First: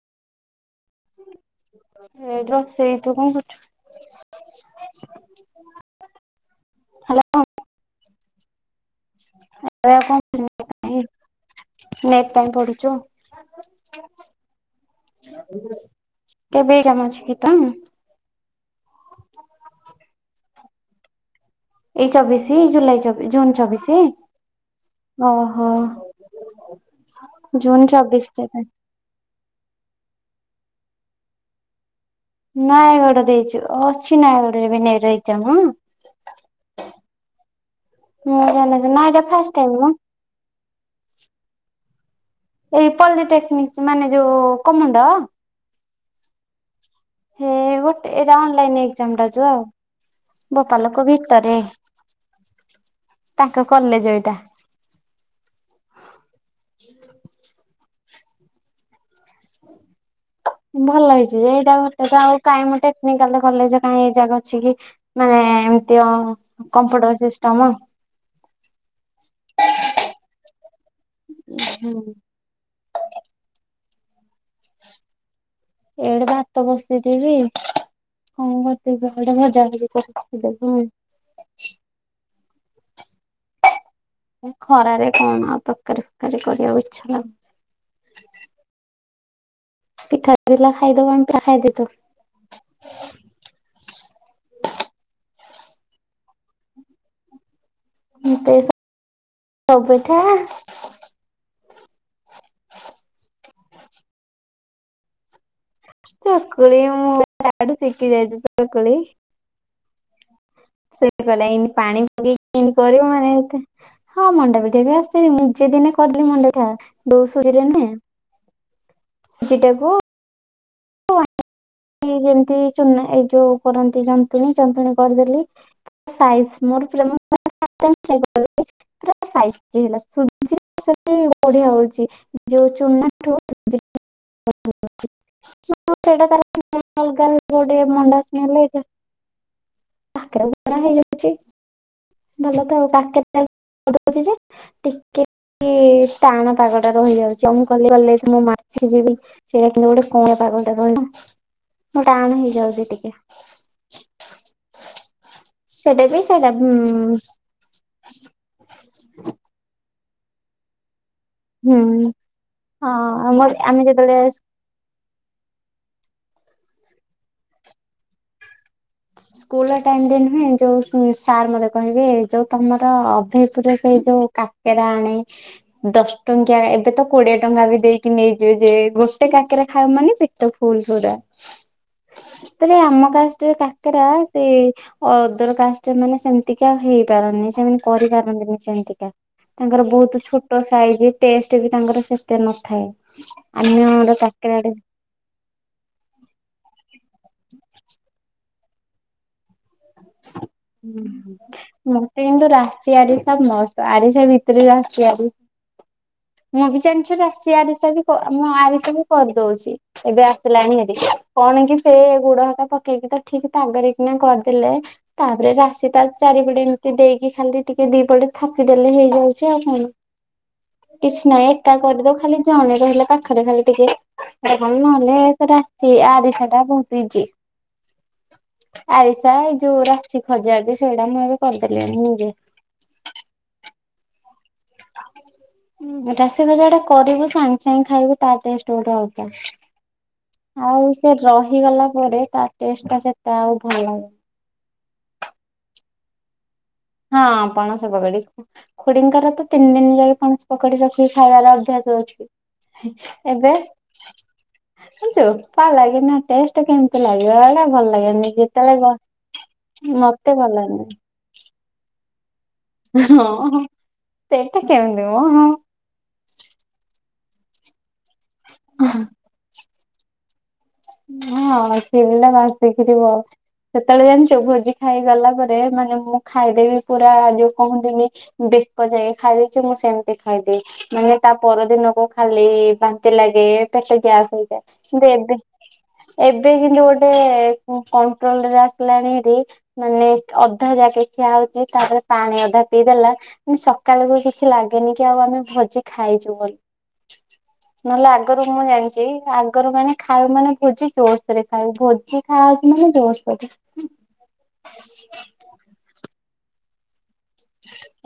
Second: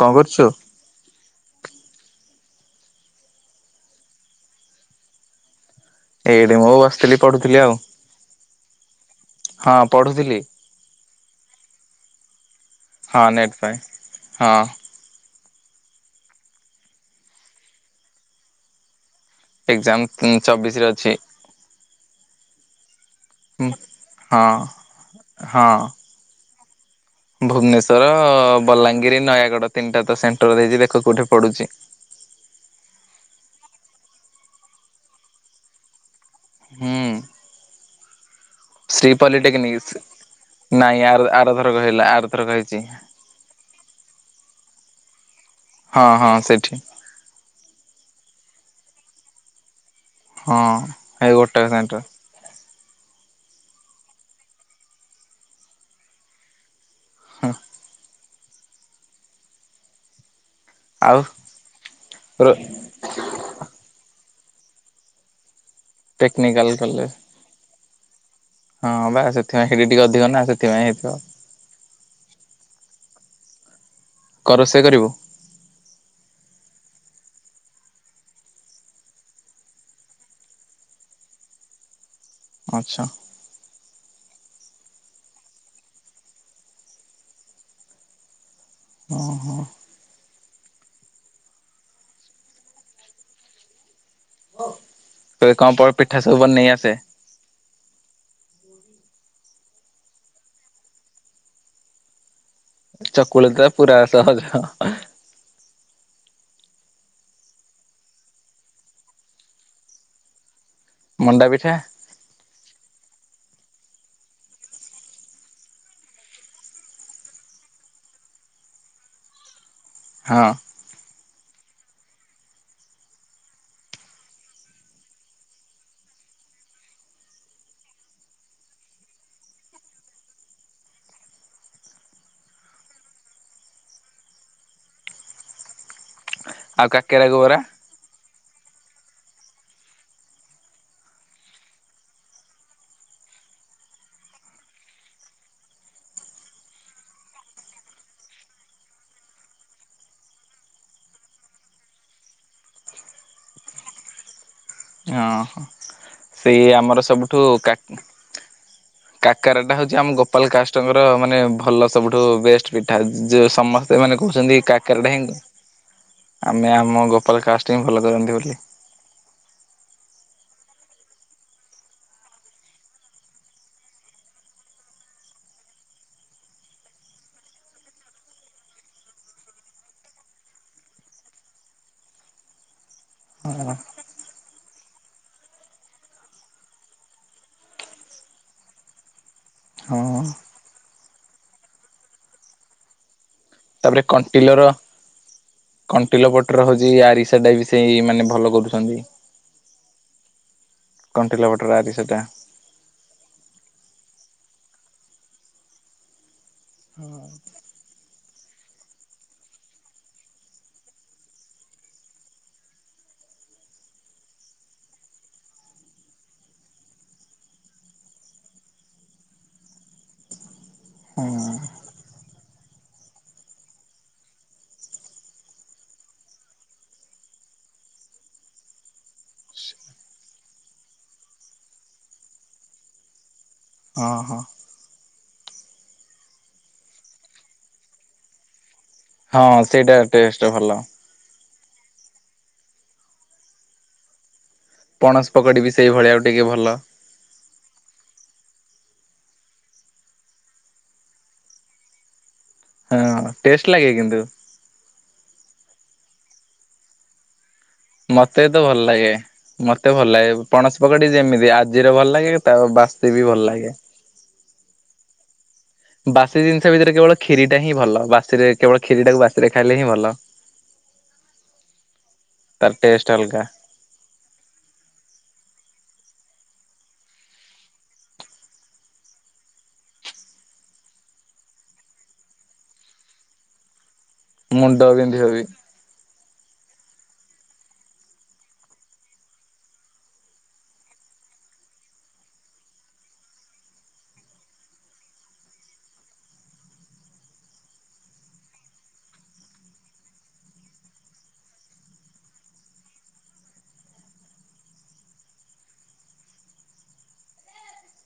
କଣ କରୁଛୁ? ଏଇ ରୋଷେଇ ତୁ କଣ କରୁଛୁ? ଏଇଠି ମୁଁ ବସିଥିଲି ପାଢ଼ୁଥିଲି ଆଉ। ହଁ ପଢୁଥିଲି [unintelligible] ହଁ ନେଟ୍ଫାଇ ହଁ। କେବେ [unintelligible] ଏଗଜାମ୍ ଚବିଶ ରେ ଅଛି। ଏଇ ଚବିସି ଜୁଲାଇ ଚବି ଜୁନ୍ ଚବିଶି ହଁ ଓହୋ। ଜୁନ ଭୁବନେଶ୍ଵର ଚବିଶ ବଲାଙ୍ଗିରି ନୟାଗଡ଼ ତିନିଟା ତ ସେଣ୍ଟର ହେଇଛି ଦେଖ କୋଉଠି ପଡ଼ୁଛି? ନୟାଗଡ଼ ଦେଇଛୁ ଅଛି ନୟାଗଡ଼ରେ ବି [unintelligible] ହୁଁ। ଶ୍ରୀ [unintelligible] ଫଷ୍ଟ ଟାଇମ୍ ପଲିଟେକ୍ନିକ ନା। ନାଇଁ ଆର ଆର ଧର କହିଲା ଆର ଏଇ ପଲିଟେକ୍ନିକ ମାନେ ଯୋଉ କମୁଣ୍ଡ ହଁ ହଁ ସେଠି। ହେ ଗୋଟେ ଏଟା ଅନଲାଇନ ଏକ୍ଜାମ ଟା ଯ ଆଉ ହଁ ଭୋପାଲ କ ହେଇ ଭିତରେ। ଗୋଟାକ ସେଣ୍ଟର ତାଙ୍କ କଲେଜ ଏଇଟା। ହଁ। ଭଲ ଆଉ ହେଇଛି ଏଇଟା ଘଟ ଟା ଆଉ ର କାଇଁମତେ ନ କାଲେ କଲେଜ କାହିଁ ଏଗ୍ଜାମ୍ ଅଛି କି ମାନେ ଏମିତି ଟେକ୍ନିକାଲ କଲେଜ କଫଟ ସିଷ୍ଟମ। ହଁ ବା ସେଥିପାଇଁ ସେଇଠି ଟିକେ ଅଧିକ ନା ସେଥିପାଇଁ ହେଇଥିବ। ହୁଁ। କଣ ରୋଷେଇ କରିବୁ। ଏଆଡେ ଭାତ ବସେଇ ଥିବି। ହଁ କରତେ ଗୋଟେ ଭଜା ଭଜି କରି ରଖିଦବୁ। ଆଚ୍ଛା। ଖରାରେ କଣ ଆଉ ତରକାରୀ, ଫକାରୀ କରିବାକୁ ଇଛାଲାଗୁନି। ଅ ହଁ। ପିଠାଥିଲା ଖାଇଦେବା ଆମେ ଖାଇଦେ ତୁ ଓ କଣ ପିଠା ସବୁବନେଇ ଆସେ। ହଁ ତେଷା ସବୁ ପିଠା। ଚକୁଳି ତ ପୁରା ସହଜ। ଚକୁଳି ମୁଁ ତାଠୁ ଶିଖି ଯାଇଛି ଚକୁଳି। ସେ କହିଲା ମଣ୍ଡା ଇମିତି ପିଠା ପାଣି ପକେଇକି ଇମିତି କରିବ ମାନେ ଏତେ ହଁ ମଣ୍ଡାପିଠା ବି ଆସି ମୁଁ ନିଜେ ଦିନେ କରିଦେଲି ମଣ୍ଡାପିଠା ବୋଉ ସୋଦି ଲେନେ। ସେଟାକୁ। ହଁ। ୱାନ ଏ ଯେମିତି ଚୁନା ଏଇ ଯୋଉ କରନ୍ତି ଜନ୍ତୁଣୀ ଜନ୍ତୁଣୀ କରିଦେଲି। ସାଇଫି ମୋର ପ୍ରେମ। [inaudible] ପୁରା ସାଇଜି କି ହେଲା [inaudible] ବଢିଆ ହଉଛି। ଯୋଉ ଚୂନା ଠୁ। [inaudible] ସେଟା ତାର ଆଉ ଅଲଗା। କାକେରା ଗୋବରା [inaudible] ମଣ୍ଡା ସିନା ହେଲେ ଏକା କାକରା, ଫାକରା ହେଇଯାଇଛି। ଭଲ ଥାଉ କାକେରା ଦଉଛି ଯେ ଟିକେ ଟାଣ ପାଗ ଟା ରହିଯାଉଛି ଆଉ ମୁଁ ଗଲେ ମୁଁ ମାଛି କୁ ଯିବି। ସେଇଟା କିନ୍ତୁ ଗୋଟେ କୁଅଳା ପାଗଟା ରହିବ ତ ଟାଣ ହେଇଯାଉଛି ଟିକେ। ସେଟା ବି ସେଟା ହୁଁ। ଠୁ କା [unintelligible] କାକେରା ଟା ହଉଛି ଆମ ଗୋ। କୋପାଲ କାଷ୍ଟଙ୍କର ମାନେ ଭଲ ହୁଁ ସବୁଠୁ ବେଷ୍ଟ ହଁ ପିଠା ଆମର ଯେଉଁ ଆମେ ସମସ୍ତେ ଯେତେବେଳେ ମାନେ କହୁଛନ୍ତି କା କେରେଡ଼େଇ ଆମେ ଆମ ଗୋପାଳ କାଷ୍ଟ ହି ଭଲ କରନ୍ତି ବୋଲି। ସ୍କୁଲ ଟାଇମ ରେ ନୁହେଁ ଯୋଉ ସାର୍ ମତେ କହିବେ ଯୋଉ ତମର ଅଫିସ ରେ ସେଇ ଯୋଉ କାକେରା ଆଣେ। ଦଶ ଟଙ୍କିଆ ଏବେ ତ କୋଡିଏ ଟଙ୍କା ବି ଦେଇକି ନେଇଯିବେ ଯେ ଗୋଟେ କାକରା ଖାଇବାମାନେ ପେଟ ଫୁଲ ପୁରା ସେତେରେ ଆମ କାଷ୍ଟ ରେ କାକରା ସେ ଅଦର କାଷ୍ଟ ମାନେ ସେମିତିକା ହେଇପାରନ୍ତିନି ସେମାନେ କରିପାରନ୍ତିନି ସେମିତିକା। ତାଙ୍କର ବହୁତ ହଁ ଛୋଟ ସାଇଜ ଟେଷ୍ଟ ବି ତାଙ୍କର ସେତେ ନଥାଏ। ଅନ୍ୟ ଆଡେ କାକରା ଆଡେ। କଣ୍ଟିଲୋ ପଟରେ ହୋଉଛି ଆରିସାଟା ବି ସେଇ ମାନେ ଭଲ କରୁଛନ୍ତି। କଣ୍ଟିଲ ପଟର ଆରିସାଟା ମତେ କିନ୍ତୁ ରାଶି ଆରି। ସବ ମସ୍ତ ଆରିସା ଭିତରେ ଆସି ଆରିା ମୁଁ ବି ଜାଣିଛି ଆସି ଆରିସା। ମୁଁ ଆରିସା ବି କରିଦେଉଛି। ଏବେ ଆସିଲାଣି ହେରି କଣ କି ସେ ବୁଢାବାପା ପକେଇକି ତ ଠିକ ତାଗରେ କିନା କରିଦ ଥିଲେ। ତାପରେ ରାଶି ତା ଚାରିପଟେ ଏମିତି ଦେଇକି ଖାଲି ଟିକେ ଦି ପଟେ ଥାକିଦେଲେ ହେଇଯାଉଛି ଆଉ କଣ? କିଛି ନାହିଁ ହଁ ଏକା କରିଦଉ ଖାଲି ଜଣେ ରହିଲେ ପାଖରେ ଖାଲି ଟିକେ ସେଟା କର ନହେଲେ ରା ଆରିଷାଟା ବହୁତ ଇଜି। ଆରିଷା ଏଇ ଯୋଉ ରକ୍ଚି ଖଜା ବି ସେଇଟା ମୁଁ ଏବେ କରିପାରିଲିଣି ନିଜେ। ହଁ ହଁ। ଉଁ ରାଶୀ ଭଜାଟା କରିବୁ ସାଙ୍ଗେ ସାଙ୍ଗ ଖାଇବୁ ତା ଟେଷ୍ଟ ଗୋଟେ ହବ। ହଁ ସେଇଟା ଟେଷ୍ଟ ଭଲ। ସେ ରହିଗଲା ପରେ ତା ଟେଷ୍ଟ ଟା ସେତେ ଆଉ ଭଲନାହିଁ। ପଣସ ପକୋଡି ବି ସେଇଭଳିଆ ଆଉ ଟିକେ ଭଲ। ହଁ ପଣସ ପକୋଡି। ଖୁଡିଙ୍କର ତ ତିନି ଦିନ ଯାଏ ପଣସ ପକୋଡି ରଖିକି ଖାଇବାର ଅଭ୍ୟାସ ଅଛି। ହଁ ହୁଁ ଏବେ। ଟେଷ୍ଟ ଲାଗେ କିନ୍ତୁ ସୁଛ କାଣ ଲାଗେ ନା ଟେଷ୍ଟ କେମିତି ଲାଗିବ ଏଇଟା ଭଲ ଲାଗେନି ମତେ ତ ଯେତେବେଳେ ଭଲ ଗ ଲାଗେ ମତେ ଭଲ ଲାଗେ ପଣସ ପକୋଡି ଯେମିତି ଆଜିର ଭଲ ଲାଗେ ତା ବାସି ବି ହଁ ଭଲ ହଁ ଲାଗେ। ସେଇଟା କେମତି ମ ବାସି ଜିନିଷ ଭିତରେ କେବଳ ଖିରିଟା ହିଁ ଭଲ ବାସିରେ କେବଳ ଖିରିଟାକୁ ବାସିରେ ଖାଇଲେ ହିଁ ଭଲ। ହଁ ସେଭଳିଆ ବାସି ତାର ଖିରି ଟେଷ୍ଟ ଭଲ। ଅଲଗା ସେତେବେଳେ ଜାଣିଛ ଭୋଜି ଖାଇ ଗଲା ପରେ ମାନେ ମୁଁ ଖାଇଦେବି ପୁରା ଯୋଉ କହନ୍ତିନି ବେକ ଯାଏଁ ଖାଇଦେଇଛି ମୁଁ ସେମତି ଖାଇଦିଏ ମାନେ ତା ପରଦିନ କୁ ଖାଲି ବାନ୍ତି ଲାଗେ ପେଟ ଗ୍ୟାସ ମୁଣ୍ଡ ହେଇଯାଏ ମୋର ବିନ୍ଧିବ ଏବେ ବି ଏବେ କିନ୍ତୁ ଗୋଟେ କଣ କଣ୍ଟ୍ରୋଲ ରେ ଆସିଲାଣି ଏଠି ମାନେ ଅଧା ଯାକେ ଖିଆ ହଉଛି ତାପରେ ପାଣି ଅଧା ପିଇଦେଲା ସକାଳ ଯାଏ କିଛି ଲାଗେନି କି ଆଉ ଆମେ ଭୋଜି ଖାଇଛୁ ବୋଲି। ନହେଲେ ଆଗରୁ ମୁଁ ଜାଣିଛି ଆଗରୁ ମାନେ ଖାଉ ମାନେ ଭୋଜି ଜୋସରେ ଖାଉ ଭୋଜି ଖାଉଛି ମାନେ ଜୋସରେ।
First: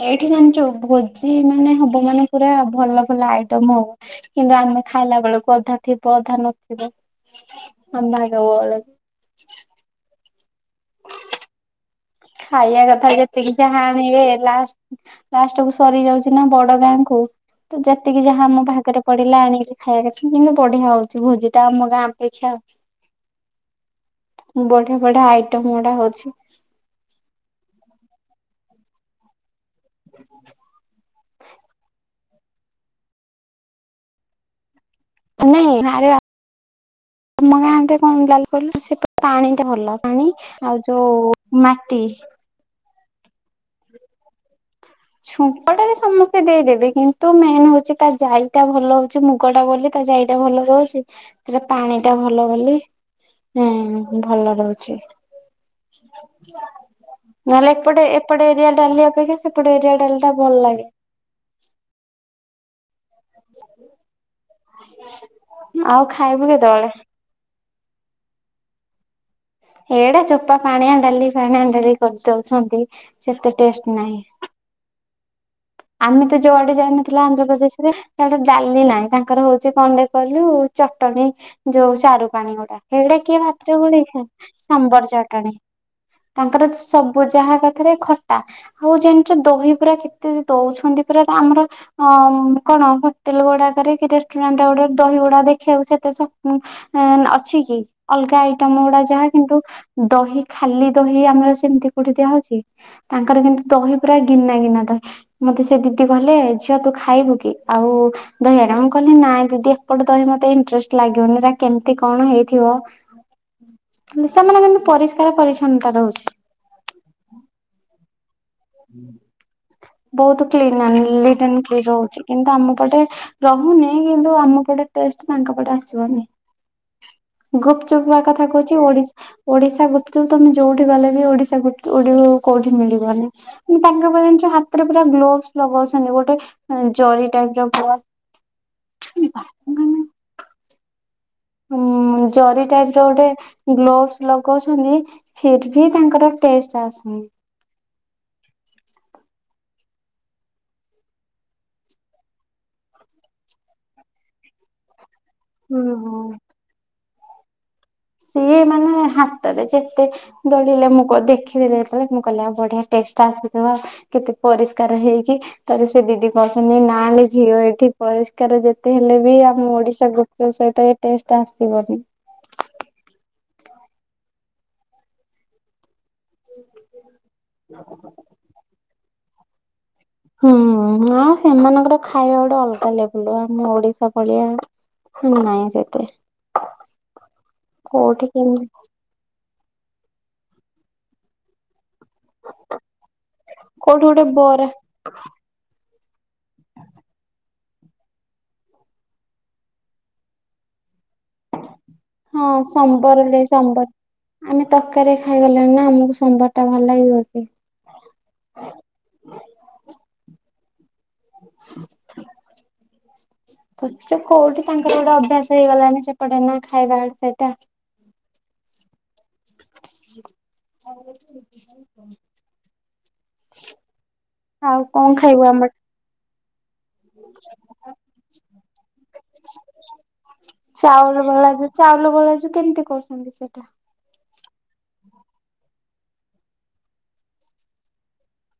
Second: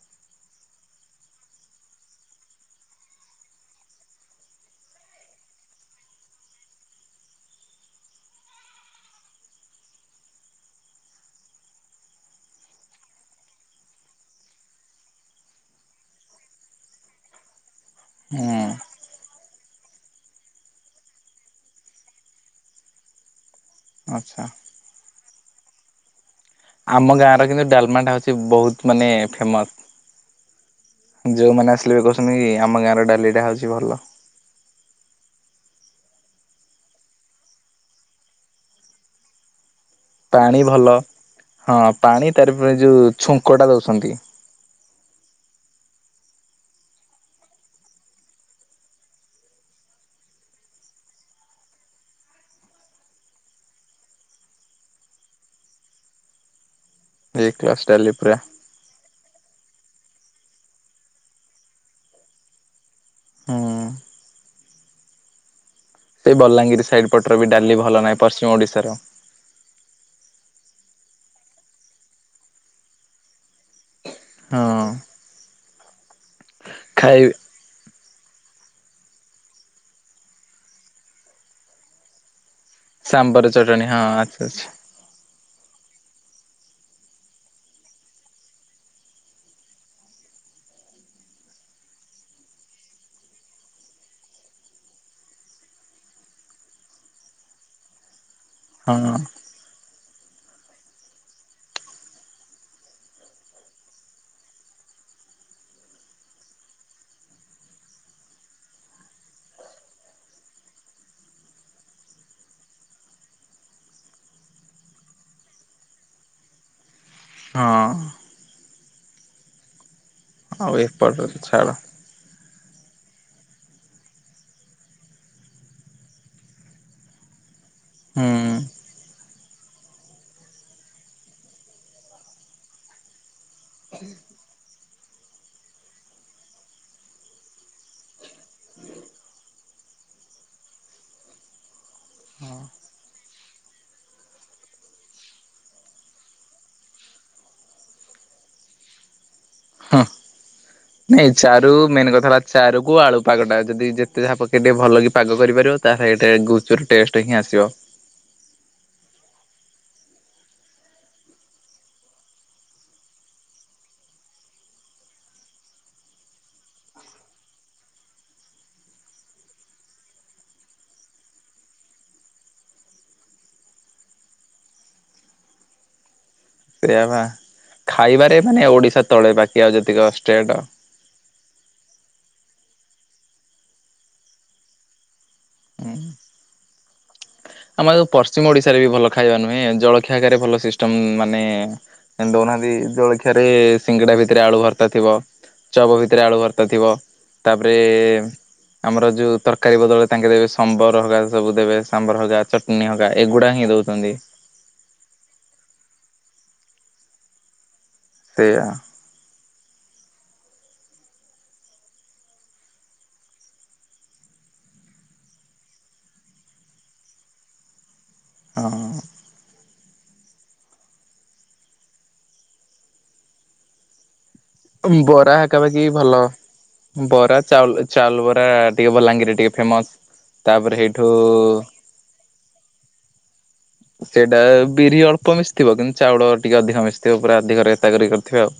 ଏଇଠି ଜାଣିଛୁ ଭୋଜି ମାନେ ହବ ମାନେ ପୁରା ଭଲ ଭଲ ଆଇଟମ ହବ। କିନ୍ତୁ ଆମେ ଖାଇଲା ବେଳକୁ ଅଧା ଥିବ ଅଧା ନଥିବ [unintelligible] ବେଳକୁ। ଖାଇବା କଥା ଯେତିକି ଯାହା ଆଣିବେ ଲାଷ୍ଟ ଲାଷ୍ଟକୁୁ ସରି ଯାଉଛି ନା ବଡ ଗାଁ କୁ ତ ଯେତିକି ଯାହା ଆମ ହୁଁ ଭାଗରେ ପଡିଲା ଆଣିକି ଖାଇବାର ଅଛି କିନ୍ତୁ ବଢିଆ ହଉଛି ଭୋଜି ଟା ଆମ ଗାଁ ଅପେକ୍ଷା ଆଉ। ଆଚ୍ଛା। ବଢିଆ ବଢିଆ ଆଇଟମ ଗୁଡା ହଉଛି। ଆମ ଗାଁର କିନ୍ତୁ ଡାଲମା ଟା ହଉଛି ବହୁତ ମାନେ ଫେମସ। [inaudible] ଯୋଉଁମାନେ ଆସିଲେ ବି କହୁଛନ୍ତି କି ଆମ ଗାଁ ର ଡାଲିଟା ହେଉଛି ଭଲ। ନାଇଁ ଆରେ ଆମ ଗାଁରେ କଣ ଡାଲି କହିଲ ସେପଟେ ପାଣି ଟା ଭଲ। ପାଣି ଆଉ ଯୋଉ ମାଟି। ତାରି ଉପରେ ଯୋଉ ଛୁଙ୍କଟା ଦଉଛନ୍ତି। ଛୁଙ୍କ ଟା ବି ସମସ୍ତେ ଦେଇଦେବେ କିନ୍ତୁ ମେନ ହଉଛି ତା ଜାଇଟା ଭଲ ହଉଛି ମୁଗ ଟା ବୋଲି ତା ଯାଇଟା ଭଲ ରହୁଛି ସେଟା ପାଣି ଟା ଭଲ ବୋଲି ନାହିଁ ଭଲ ରହୁଛି। ଏ ନହେଲେ କ୍ଲାସ ଏପଟେ ଡାଲି ପୁରା ଏପଟେ ଏରିଆ ଡାଲି ଅପେକ୍ଷା ସେପଟେ ଏରିଆ ଡାଲି ଟା ଭଲ ଲାଗେ। ହୁଁ [inaudible] ଆଉ ସେ ଖାଇବୁ ବଲାଙ୍ଗୀରି କେତେବେଳେ ସାଇଡ ପଟର ବି ଡାଲି ଭଲ ନାହିଁ ପଶ୍ଚିମ ଓଡିଶାର। ଏଇଟା ଚୋପା ପାଣିଆ ଡାଲି ପାଣିଆ ଡାଲି କରିଦଉଛନ୍ତି ସେତେ ଟେଷ୍ଟ ନାହିଁ। ହଁ ଆମେ ତ ଯୁଆଡ଼େ ଯାଉନଥିଲୁ ଖାଇ ଆନ୍ଧ୍ରପ୍ରଦେଶରେ ସିଆଡେ ଡାଲି ନାହିଁ ତାଙ୍କର ହଉଛି କଣ ଟେ କହିଲୁ ଚଟଣି ଯୋଉ ଚାରୁ ପାଣି ଗୋଡ଼ା। ସିଆଡେ କିଏ ସାମ୍ବର ଭାତ ରେ ଚଟଣି ହଁ ଗୋଳେଇକି ଆଚ୍ଛା ଖାଏ ଆଚ୍ଛା ସାମ୍ବର ଚଟଣି। ତାଙ୍କର ସବୁ ଯାହା କରିଥିବେ ଖଟା ଆଉ ଜାଣିଛୁ ଦହି ପୁରା କେ ଯେ ଦଉଛନ୍ତି ପୁରା ତ ଆମର ହଁ କଣ ହୋଟେଲ୍ ଗୁଡ଼ାକରେ କି ରେଷ୍ଟୁରାଣ୍ଟ ଗୁଡ଼ାକ ଦହି ଗୁଡ଼ା ଦେଖିବାକୁ ସେତେ ସ ହଁ ଅଛି କି ଅଲଗା ଆଇଟମ୍ ଗୁଡ଼ା ହଁ ଯାହା କିନ୍ତୁ - ଦହି ଖାଲି ଦହି ଆମର ସେମିତି କୋଉଠି ଦିଆହଉଛି? ତାଙ୍କର କିନ୍ତୁ ଦହି ପୁରା ଗିନା ଗିନା ତ ମତେ ସେ ଦିଦି କହିଲ ଝିଅ ତୁ ଖାଇବୁ କି ଆଉ? ଦହିଅଡା ମୁଁ କହିଲି ନାଇଁ ଦିଦି ଏପଟେ ଦହି ମୋତେ ଇଣ୍ଟରେଷ୍ଟ ଲାଗିବନି ସେଗୁଡ଼ା କେମତି କଣ ହେଇଥିବ। ସେମାନେ କିନ୍ତୁ ପରିଷ୍କାର ପରିଚ୍ଛନ୍ନତା ରହୁଛି। ହଁ ବହୁତ ଆଉ କ୍ଲିନ୍ ଏପଟରେ ନିଟ ଆଣ୍ଡ୍ ଛାଡ କ୍ଲିନ୍ ରହୁଛି। କିନ୍ତୁ ଆମ ପଟେ ରହୁନି କିନ୍ତୁ ଆମ ପଟେ ଟେଷ୍ଟ ତାଙ୍କ ପଟେ ଆସିବନି। ଗୁପଚୁପ୍ କଥା ହୁଁ କହୁଛି ଓଡିଶା ଓଡିଶା ଗୁପଚୁପ୍ ତମେ ଯୋଉଠି ଗଲେ ବି ଓଡିଶା ଗୁପଚୁପ୍ କୋଉଠି ମିଳିବନି। କିନ୍ତ ତାଙ୍କେ ଜାଣିଛ ହାତରେ ପୁରା ଗ୍ଲୋଭସ୍ ଲଗଉଛନ୍ତି ଗୋଟେ। ହଁ ଜରି ଟାଇପ୍ ର ଗ୍ଲୋବ୍। ହୁଁ ଜରି ଟାଇପ୍ ର ଗୋଟେ ଗ୍ଲୋଭସ୍ ଲଗଉଛନ୍ତି। ଫିର୍ ଭି ତାଙ୍କର ଟେଷ୍ଟ ଆସୁନି। ହଁ ନାଇଁ ଚାରୁ ମେନ୍ କଥା ହେଲା ଚାରୁ କୁ ଆଳୁ ପାଗଟା ଯଦି ଯେତେ ଯାହା ପକେଇ ଦେ ଭଲ କି ପାଗ କରିପାରିବ ହୁଁ ତା ହୁଁ। ଗୁପଚୁପ୍ ର ଟେଷ୍ଟ ହିଁ ଆସିବ। ସିଏ ମାନେ ହାତରେ ଯେତେ ଦଳିଲେ ମୁଁ କ ଦେଖିଦେଲି ଯେତେବେଳେ ମୁଁ କହିଲି ଆଉ ବଢ଼ିଆ ଟେଷ୍ଟ ଆସିଥିବ ଆଉ। କେତେ ପରିଷ୍କାର ହେଇକି ତାପରେ ସେ ଦିଦି କହୁଛନ୍ତି ନାଇଁଲ ଝିଅ ଏଠି ପରିଷ୍କାର ଯେତେ ହେଲେ ବି ଆମ ଓଡିଶା ସେ ଟାଇପ୍ ର ଟେଷ୍ଟ ଆସିବନି। ସେଇଆ ବା ଖାଇବାରେ ମାନେ ଓଡ଼ିଶା ତଳେ ବାକି ଆଉ ଯେତିକ ଅଛି ହୁଁ ହଁ ସେମାନଙ୍କର ଖାଇବାଟା ଅଲଗା ଲେବୁଲ୍ ର ଆମ ଓଡ଼ିଶା ଭଳିଆ ନାଇଁ ସେତେ। ଆମର ଯୋଉ କୋଉଠି ପଶ୍ଚିମ କେମିତି ଓଡ଼ିଶାରେ ବି ଭଲ ଖାଇବା ନୁହେଁ ଜଳଖିଆକରେ ଭଲ ସିଷ୍ଟମ ମାନେ ଦେଉନାହାଁନ୍ତି ଜଳଖିଆ ରେ କୋଉଠି ସିଙ୍ଗିଡ଼ା ଗୋଟେ ଭିତରେ ଆଳୁ ବରା ଭର୍ତା ଥିବ। ଚପ୍ ଭିତରେ ଆଳୁ ଭର୍ତା ଥିବ ତାପରେ ଆମର ଯୋଉ ତରକାରୀ ବଦଳରେ ତାଙ୍କେ ଦେବେ ସମ୍ବର୍ ହରିକା ସବୁ ଦେବେ ସାମ୍ବର ହ ହଁ ଚଟଣି୍ ହକା ସମ୍ବରରେ ଏଗୁଡ଼ା ହିଁ ସମ୍ବର ଦଉଛନ୍ତି। ଆମେ ତରକାରୀ ଖାଇଗଲେଣି ନା ଆମକୁ ସମ୍ବର ଟା ଭଲ ଲାଗିବ କି? ସେଆ ହୁଁ ହୁଁ। [inaudible] କିଛି କୋଉଠି ତାଙ୍କର ଗୋଟେ ଅଭ୍ୟାସ ହେଇଗଲାଣି ସେପଟେ ନା ଖାଇବା ସେଇଟା। ହଁ। [unintelligible] ଆଉ ଅମ କଣ ବରା ଖାଇବୁ ହକା ଆମର ବିକି ଭଲ। ବରା ଚାଉଲ ଚାଉଲ ବରା ଟିକେ ବଲାଙ୍ଗୀରେ ଟିକେ ଫେମସ୍। ଚାଉଳ ବରା ଜୁ ଚାଉଳ ବରା ଜୁ କେମିତି କରୁଛନ୍ତି ସେଇଟା? ସେଇଟା ବିରି ଅଳ୍ପ ମିଶିଥିବ କିନ୍ତୁ ଚାଉଳ ଟିକେ ଅଧିକ ମିଶଥିବ ପୁରା ଅଧିକ ରେ ଏତା କରିକି କରିଥିବେ ଆଉ।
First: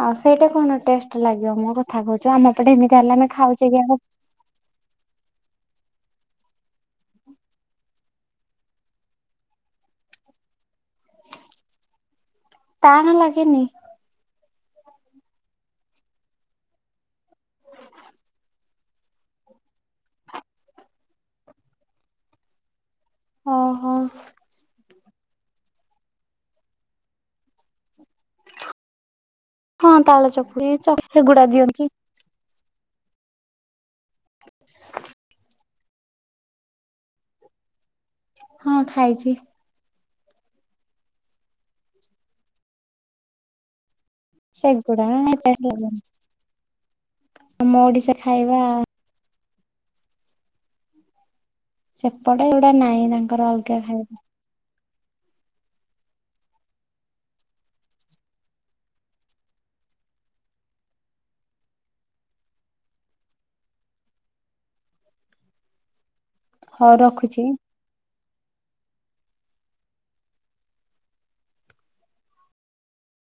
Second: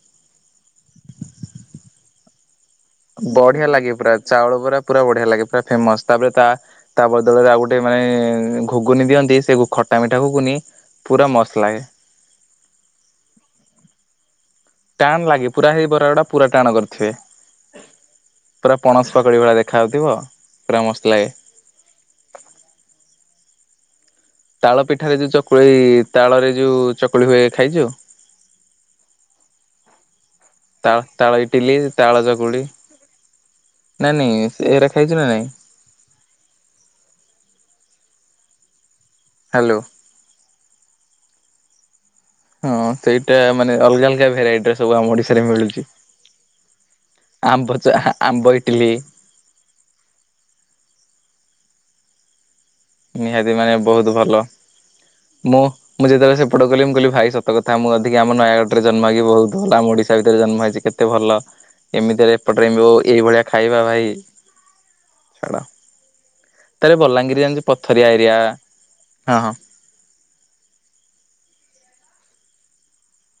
ଆଉ ସେଇଟା କଣ ଟେଷ୍ଟ ଲାଗିବ ମୁଁ କଥା କହୁଛ ଆମ ପଟେ ଏମିତି ହେଲା ଆମେ ବଢିଆ ଖାଉଛେ କି ଲାଗେ ଇଆଡ଼େ ପୁରା ଚାଉଳ ବରା ପୁରା ବଢିଆ ଲାଗେ ପୁରା ଫେମସ୍ ତାପରେ ତା ତା ବଦଳରେ ଆଉ ଗୋଟେ ମାନେ ଘୁଗୁନି ଦିଅନ୍ତି ସେ ଗୁ ଖଟା ମିଠା ଘୁଗୁନି ପୁରା ମସ୍ତ ଲାଗେ। ଟାଣ ଲାଗେନି? ଟାଣ ଲାଗେ ପୁରା ହେଇ ବରା ଗୁଡା ପୁରା ଟାଣ କରିଥିବେ। ପୁରା ପଣସ ପକଡ଼ି ଭଳି ଦେଖାଯାଉଥିବ ପୁରା ମସ୍ତ ଲାଗେ। ଓହୋ। ତାଳ ପିଠାରେ ଯୋଉ ଚକୁଳି ତାଳରେ ଯୋଉ ଚକୁଳି ହୁଏ ଖାଇଛୁ? ହଁ ତାଳ ଚକୁଳି ତା ତାଳ ସେଗୁଡା ଇଟିଲ ଦିଅନ୍ତି। ତାଳ ଚକୁଳି। ନାଇଁ ନାଇଁ ସେ ଏରା ଖାଇବୁ ନା ନାଇଁ? ହଁ ଖାଇଛି। ହ୍ୟାଲୋ। ହଁ ସେଇଟା ମାନେ ଅଲଗା ଅଲଗା ଭେରାଇଟିର ସବୁ ସେଗୁଡା ଆମ ଓଡିଶାରେ ମିଳୁଛି ଆମ ଆମ୍ବ ଚା ଓଡିଶା ଆ ଆମ୍ବ ଖାଇବା ଇଟିଲି ସେପଟେ ଏଗୁଡା ନାଇଁ ତାଙ୍କର ନିହାତି ମାନେ ଅଲଗା ବହୁତ ଖାଇବା। ଭଲ ମୁଁ ମୁଁ ଯେତେବେଳେ ସେପଟ କଲି ମୁ କହିଲି ଭାଇ ସତ କଥା ମୁଁ ଅଧିକ ଆମ ନୟାଗଡ଼ ରେ ଜନ୍ମ ହେକି ବହୁତ ଭଲ ଆମ ଓଡିଶା ଭିତରେ ଜନ୍ମ ହେଇଛି କେ ଏତେ ଭଲ ଏମିତିରେ ଏପଟରେ ଏମୋ ଏଇଭଳିଆ ଖାଇବା ଭାଇ ଛାଡ। ହଉ ତାରେ ବଲାଙ୍ଗୀରରେ ରଖୁଛି। ଜାଣିଛୁ ପଥରିଆ ଏରିଆ ହଁ ହଁ।